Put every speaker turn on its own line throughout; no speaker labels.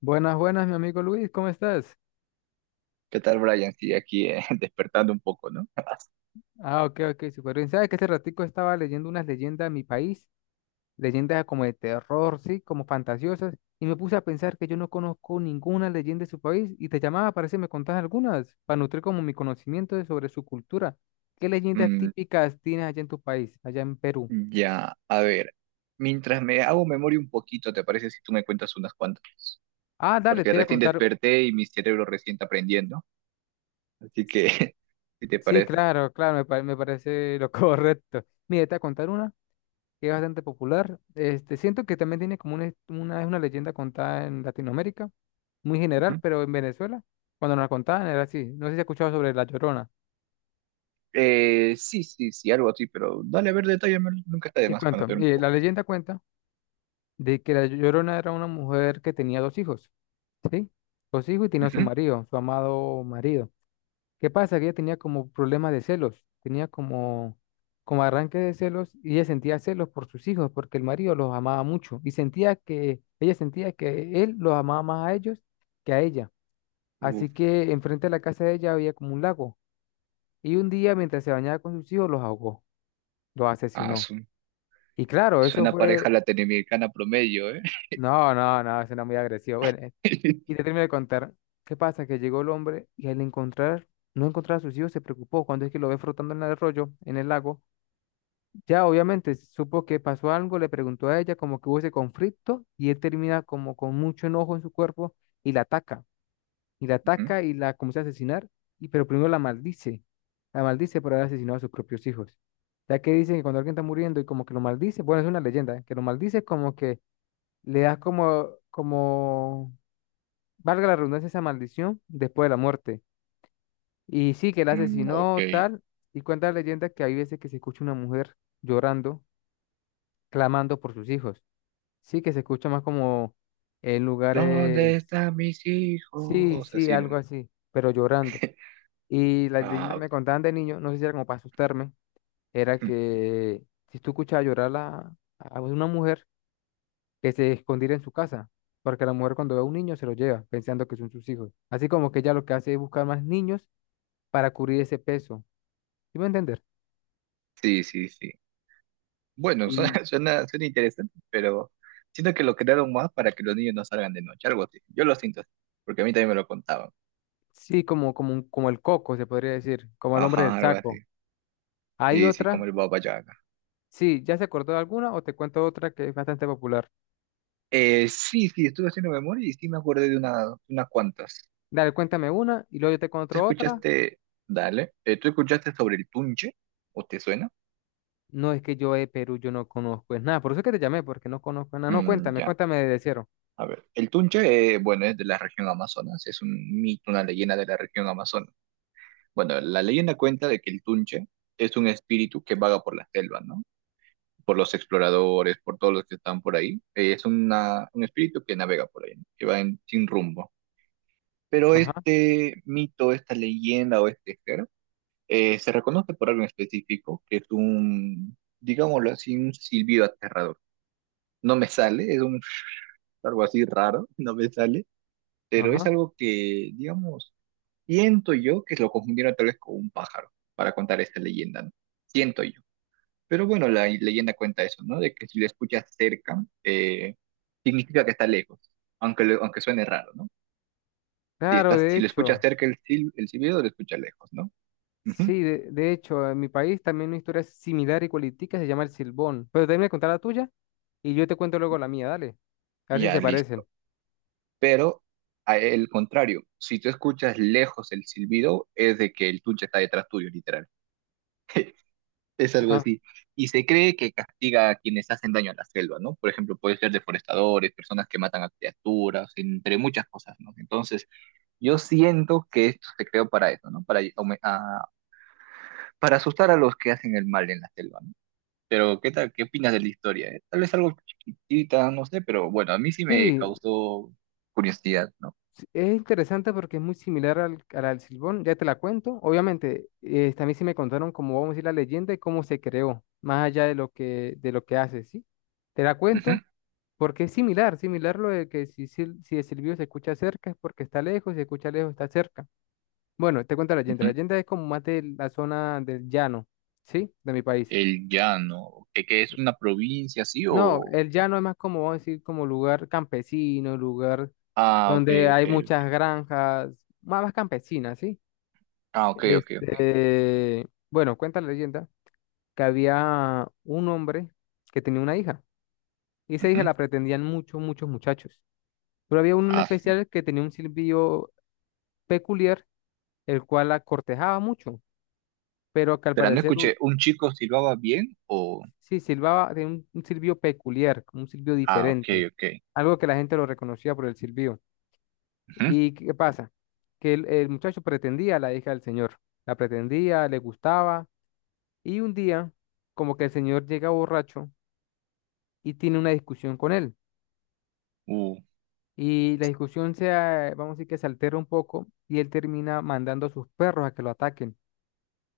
Buenas, buenas, mi amigo Luis, ¿cómo estás?
¿Qué tal, Brian? Sí, aquí despertando un poco, ¿no?
Ah, ok, ok, súper bien. ¿Sabes que este ratico estaba leyendo unas leyendas de mi país? Leyendas como de terror, sí, como fantasiosas, y me puse a pensar que yo no conozco ninguna leyenda de su país, y te llamaba para ver si me contás algunas, para nutrir como mi conocimiento sobre su cultura. ¿Qué leyendas
Mm,
típicas tienes allá en tu país, allá en Perú?
ya, a ver. Mientras me hago memoria un poquito, ¿te parece si tú me cuentas unas cuantas?
Ah, dale,
Porque
te voy a
recién
contar.
desperté y mi cerebro recién está aprendiendo. Así que, ¿si te
Sí,
parece?
claro, claro, me parece lo correcto. Mire, te voy a contar una que es bastante popular. Este, siento que también tiene como una, es- una, es una leyenda contada en Latinoamérica, muy general,
Ujú.
pero en Venezuela, cuando nos la contaban era así. No sé si has escuchado sobre La Llorona.
Sí, sí, sí, algo así, pero dale a ver detalle, nunca está de
Te
más
cuento,
conocer un
la
poco.
leyenda cuenta de que La Llorona era una mujer que tenía dos hijos, ¿sí? Dos hijos y tenía a su
Ujú.
marido, su amado marido. ¿Qué pasa? Que ella tenía como problema de celos, como arranque de celos y ella sentía celos por sus hijos porque el marido los amaba mucho y ella sentía que él los amaba más a ellos que a ella.
Uf,
Así que enfrente de la casa de ella había como un lago y un día mientras se bañaba con sus hijos los ahogó, los
ah,
asesinó.
su-
Y claro, eso
suena pareja
fue,
latinoamericana promedio, ¿eh?
no, no, no, eso era muy agresivo. Bueno, y te termino de contar, ¿qué pasa? Que llegó el hombre y al no encontrar a sus hijos se preocupó cuando es que lo ve flotando en el arroyo, en el lago. Ya obviamente supo que pasó algo, le preguntó a ella como que hubo ese conflicto y él termina como con mucho enojo en su cuerpo y la ataca, y la
Ujú.
ataca y la comienza a asesinar, y pero primero la maldice por haber asesinado a sus propios hijos. Ya que dicen que cuando alguien está muriendo y como que lo maldice, bueno, es una leyenda, ¿eh?, que lo maldice como que le das valga la redundancia, esa maldición después de la muerte. Y sí, que la
Mm, ok.
asesinó tal, y cuenta la leyenda que hay veces que se escucha una mujer llorando, clamando por sus hijos. Sí, que se escucha más como en
¿Dónde
lugares,
están mis
sí,
hijos?
sí,
Así, ¿no?
algo así, pero llorando. Y las
Ah,
leyendas
ok.
me contaban de niño, no sé si era como para asustarme, era que si tú escuchabas llorar a una mujer, que se escondiera en su casa, porque la mujer cuando ve a un niño se lo lleva, pensando que son sus hijos. Así como que ella lo que hace es buscar más niños para cubrir ese peso, ¿sí me a entender?
Sí, sí, sí. Bueno,
Y
suena interesante, pero siento que lo crearon más para que los niños no salgan de noche, algo así. Yo lo siento así, porque a mí también me lo contaban.
sí, como el coco, se podría decir, como el hombre
Ajá,
del
algo así.
saco. Hay
Sí, sí, como
otra.
el Baba Yaga.
Sí, ¿ya se acordó de alguna o te cuento otra que es bastante popular?
Sí, sí, estuve haciendo memoria y sí me acordé de una, unas cuantas.
Dale, cuéntame una y luego yo te
¿Tú
cuento otra.
escuchaste, Tú escuchaste sobre el Tunche? ¿O te suena?
No, es que yo de Perú, yo no conozco es nada, por eso es que te llamé, porque no conozco nada. No, cuéntame,
Ya,
cuéntame de cero.
a ver. El Tunche, bueno, es de la región Amazonas, es un mito, una leyenda de la región Amazonas. Bueno, la leyenda cuenta de que el Tunche es un espíritu que vaga por la selva, ¿no? Por los exploradores, por todos los que están por ahí. Es un espíritu que navega por ahí, ¿no?, sin rumbo. Pero
Ajá,
este mito, esta leyenda o este ser, se reconoce por algo en específico, que es digámoslo así, un silbido aterrador. No me sale, es un, algo así raro, no me sale, pero es
ajá.
algo que, digamos, siento yo que lo confundieron tal vez con un pájaro para contar esta leyenda, ¿no? Siento yo. Pero bueno, la leyenda cuenta eso, ¿no? De que si lo escuchas cerca, significa que está lejos, aunque suene raro, ¿no?
Claro, de
Si lo escuchas
hecho,
cerca el silbido, lo escuchas lejos, ¿no? Ujú.
sí, de hecho, en mi país también una historia similar y cualitica se llama el Silbón. Pero déjame contar la tuya y yo te cuento luego la mía, dale. A ver si
Ya,
se parecen.
listo. Pero el contrario, si tú escuchas lejos el silbido, es de que el tunche está detrás tuyo, literal. Es algo
Ah,
así. Y se cree que castiga a quienes hacen daño a la selva, ¿no? Por ejemplo, puede ser deforestadores, personas que matan a criaturas, entre muchas cosas, ¿no? Entonces, yo siento que esto se creó para eso, ¿no? Para asustar a los que hacen el mal en la selva, ¿no? Pero, ¿qué tal, qué opinas de la historia?, ¿eh? Tal vez algo chiquitita, no sé, pero bueno, a mí sí me
sí,
causó curiosidad, ¿no?
sí, es interesante porque es muy similar al Silbón, ya te la cuento. Obviamente, también sí me contaron cómo vamos a decir la leyenda y cómo se creó, más allá de lo que hace, ¿sí? Te la
Ujú,
cuento porque es similar, similar lo de que si el silbido se escucha cerca es porque está lejos, si se escucha lejos está cerca. Bueno, te cuento la leyenda. La
ujú.
leyenda es como más de la zona del llano, ¿sí? De mi país.
El llano, ¿qué es una provincia, sí
No,
o...?
el llano es más como, vamos a decir, como lugar campesino, lugar
Ah, ok,
donde
ok,
hay muchas
ok.
granjas, más, más campesinas, ¿sí?
Ah, ok, ok, ok.
Este, bueno, cuenta la leyenda que había un hombre que tenía una hija y esa hija
Ujú.
la pretendían muchos, muchos muchachos. Pero había uno en
Ah, sí.
especial que tenía un silbido peculiar, el cual la cortejaba mucho, pero que al
Pero no
parecer
escuché, ¿un chico silbaba bien o...?
sí silbaba, tenía un silbido peculiar, como un silbido
Ah, ok,
diferente,
ok.
algo que la gente lo reconocía por el silbido.
Ujú.
¿Y qué pasa? Que el muchacho pretendía a la hija del señor, la pretendía, le gustaba y un día como que el señor llega borracho y tiene una discusión con él.
Uh,
Y la discusión vamos a decir que se altera un poco y él termina mandando a sus perros a que lo ataquen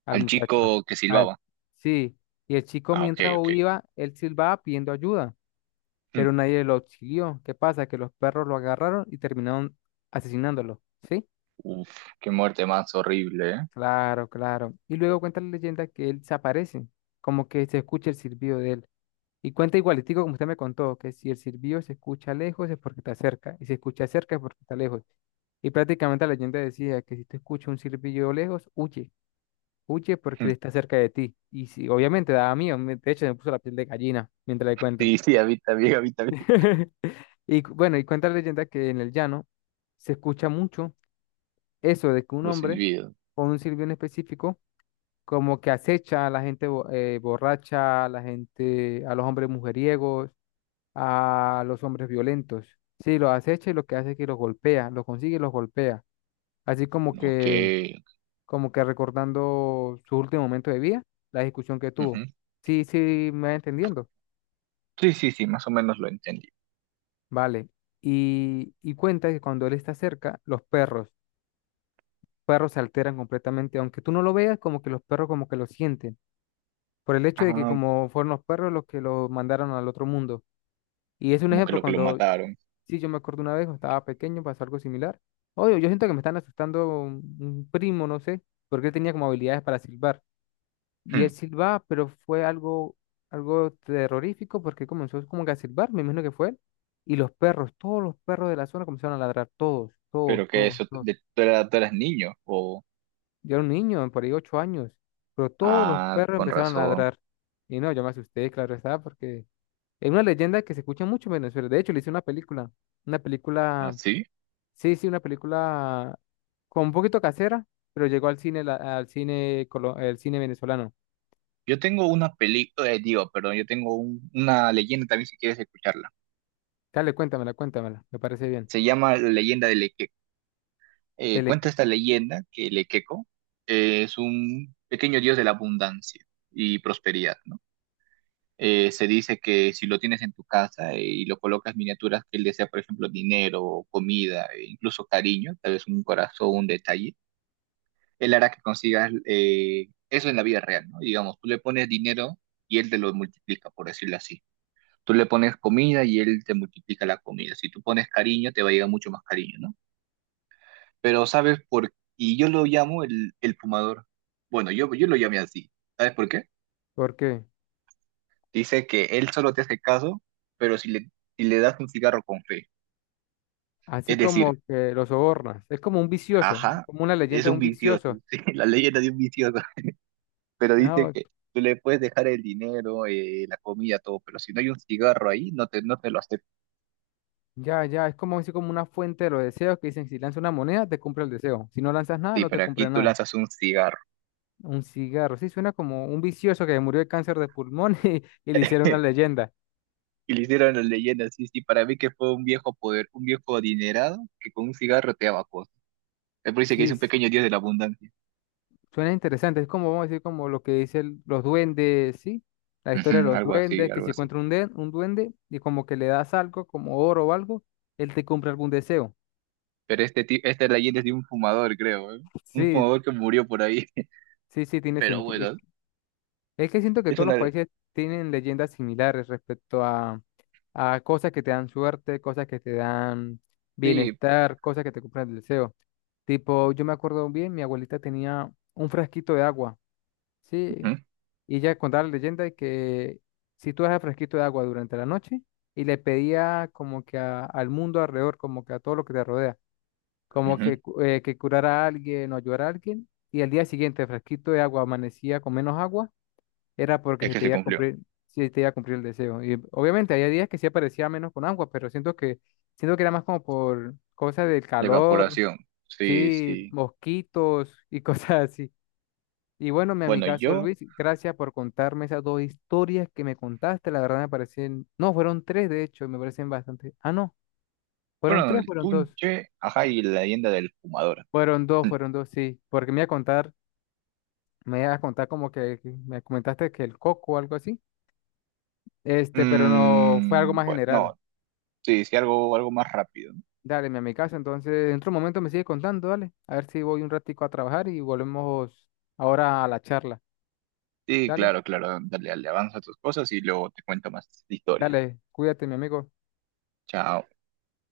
al
al
muchacho.
chico que
Al,
silbaba.
sí, y el chico
Ah, ok,
mientras
ok.
viva, él silbaba pidiendo ayuda, pero nadie lo auxilió. ¿Qué pasa? Que los perros lo agarraron y terminaron asesinándolo, ¿sí?
Uf, qué muerte más horrible, ¿eh?
Claro, claro. Y luego cuenta la leyenda que él se aparece, como que se escucha el silbido de él. Y cuenta igualitico como usted me contó, que si el silbido se escucha lejos es porque está cerca, y si se escucha cerca es porque está lejos. Y prácticamente la leyenda decía que si tú escuchas un silbido lejos, huye, huye porque
Mm.
él está cerca de ti. Y si, obviamente daba miedo, de hecho me puso la piel de gallina mientras le cuento.
Sí, sí, habita bien, habita bien.
Y bueno, y cuenta la leyenda que en el llano se escucha mucho eso de que un
Los
hombre
silbidos.
con un silbido en específico como que acecha a la gente borracha, a la gente, a los hombres mujeriegos, a los hombres violentos. Sí, los acecha y lo que hace es que los golpea, los consigue y los golpea. Así
Ok,
como que recordando su último momento de vida, la discusión que
ujú.
tuvo. Sí, sí, me va entendiendo.
Sí, sí, sí, más o menos lo entendí.
Vale. Y cuenta que cuando él está cerca, perros se alteran completamente, aunque tú no lo veas, como que los perros como que lo sienten, por el hecho de que
Ah,
como fueron los perros los que lo mandaron al otro mundo. Y es un
como
ejemplo
que lo
cuando
mataron.
sí, yo me acuerdo una vez, cuando estaba pequeño, pasó algo similar. Obvio, yo siento que me están asustando un primo, no sé, porque él tenía como habilidades para silbar. Y
Hmm,
él silbaba, pero fue algo, algo terrorífico porque comenzó como que a silbar, me imagino que fue él. Y los perros, todos los perros de la zona comenzaron a ladrar, todos, todos,
pero que
todos,
eso,
todos.
tú eras niño. O,
Yo era un niño, por ahí 8 años, pero todos los
ah,
perros
con
empezaron a
razón.
ladrar. Y no, yo me asusté, claro está, porque es una leyenda que se escucha mucho en Venezuela. De hecho, le hice una película, una
¿Ah,
película.
sí?
Sí, sí, una película con un poquito casera, pero llegó al cine, al cine, el cine venezolano.
Yo tengo una película, digo, perdón, yo tengo una leyenda también si quieres escucharla.
Dale, cuéntamela, cuéntamela, me parece bien.
Se llama La leyenda de Lequeco.
el le-
Cuenta esta leyenda que Lequeco es un pequeño dios de la abundancia y prosperidad, ¿no? Se dice que si lo tienes en tu casa, y lo colocas miniaturas que él desea, por ejemplo, dinero, comida, e incluso cariño, tal vez un corazón, un detalle, él hará que consigas, eso en la vida real, ¿no? Digamos, tú le pones dinero y él te lo multiplica, por decirlo así. Tú le pones comida y él te multiplica la comida. Si tú pones cariño, te va a llegar mucho más cariño, ¿no? Pero ¿sabes por qué? Y yo lo llamo el fumador. Bueno, yo lo llamé así. ¿Sabes por qué?
Porque
Dice que él solo te hace caso, pero si le das un cigarro con fe.
así
Es
como
decir,
que lo sobornas, es como un vicioso,
ajá,
como una
es
leyenda de
un
un
vicioso,
vicioso.
sí, la leyenda de un vicioso, pero dice
No,
que tú le puedes dejar el dinero, la comida, todo, pero si no hay un cigarro ahí, no te lo acepta.
ya, ya, es como así como una fuente de los deseos que dicen, si lanzas una moneda, te cumple el deseo. Si no lanzas nada,
Sí,
no te
pero
cumple
aquí tú
nada.
lanzas un cigarro.
Un cigarro, sí, suena como un vicioso que murió de cáncer de pulmón y le hicieron una leyenda.
Y le hicieron la leyenda, sí, sí, para mí que fue un viejo poder, un viejo adinerado que con un cigarro te daba cosas. Él dice que es
Sí,
un pequeño dios de la abundancia.
suena interesante, es como, vamos a decir, como lo que dicen los duendes, ¿sí? La historia de
Ujú,
los
algo así,
duendes, que
algo
si
así.
encuentra un duende y como que le das algo, como oro o algo, él te cumple algún deseo.
Pero esta leyenda es de un fumador, creo, ¿eh? Un
Sí,
fumador que murió por ahí.
sí, sí, tiene
Pero
sentido.
bueno,
Es que siento que
es
todos los
una...
países tienen leyendas similares respecto a cosas que te dan suerte, cosas que te dan
Sí,
bienestar, cosas que te cumplen el deseo. Tipo, yo me acuerdo bien, mi abuelita tenía un frasquito de agua, ¿sí?
ujú,
Y ella contaba la leyenda de que si tú dejas fresquito de agua durante la noche y le pedía como que al mundo alrededor, como que a todo lo que te rodea, como
ujú.
que, que curara a alguien o ayudara a alguien, y al día siguiente fresquito de agua amanecía con menos agua, era porque
Es
se
que
te
se
iba a
cumplió.
cumplir, se te iba a cumplir el deseo. Y obviamente había días que sí aparecía menos con agua, pero siento que era más como por cosas del
La
calor,
evaporación. Sí,
sí,
sí.
mosquitos y cosas así. Y bueno, mi
Bueno,
amigazo
yo...
Luis, gracias por contarme esas dos historias que me contaste. La verdad me parecen, no, fueron tres de hecho, me parecen bastante. Ah, no, fueron
Bueno,
tres,
el
fueron dos.
Tunche, ajá, y la leyenda del fumador.
Fueron dos, fueron dos, sí. Porque me iba a contar, me iba a contar como que me comentaste que el coco o algo así. Este, pero no, fue algo
Mm,
más
bueno,
general.
no, sí, sí, algo, algo más rápido, ¿no?
Dale, mi amigazo, entonces dentro de un momento me sigue contando, dale. A ver si voy un ratico a trabajar y volvemos ahora a la charla.
Sí,
Dale,
claro, claro, dale, dale, avanza tus cosas y luego te cuento más historias.
dale, cuídate, mi amigo.
Chao.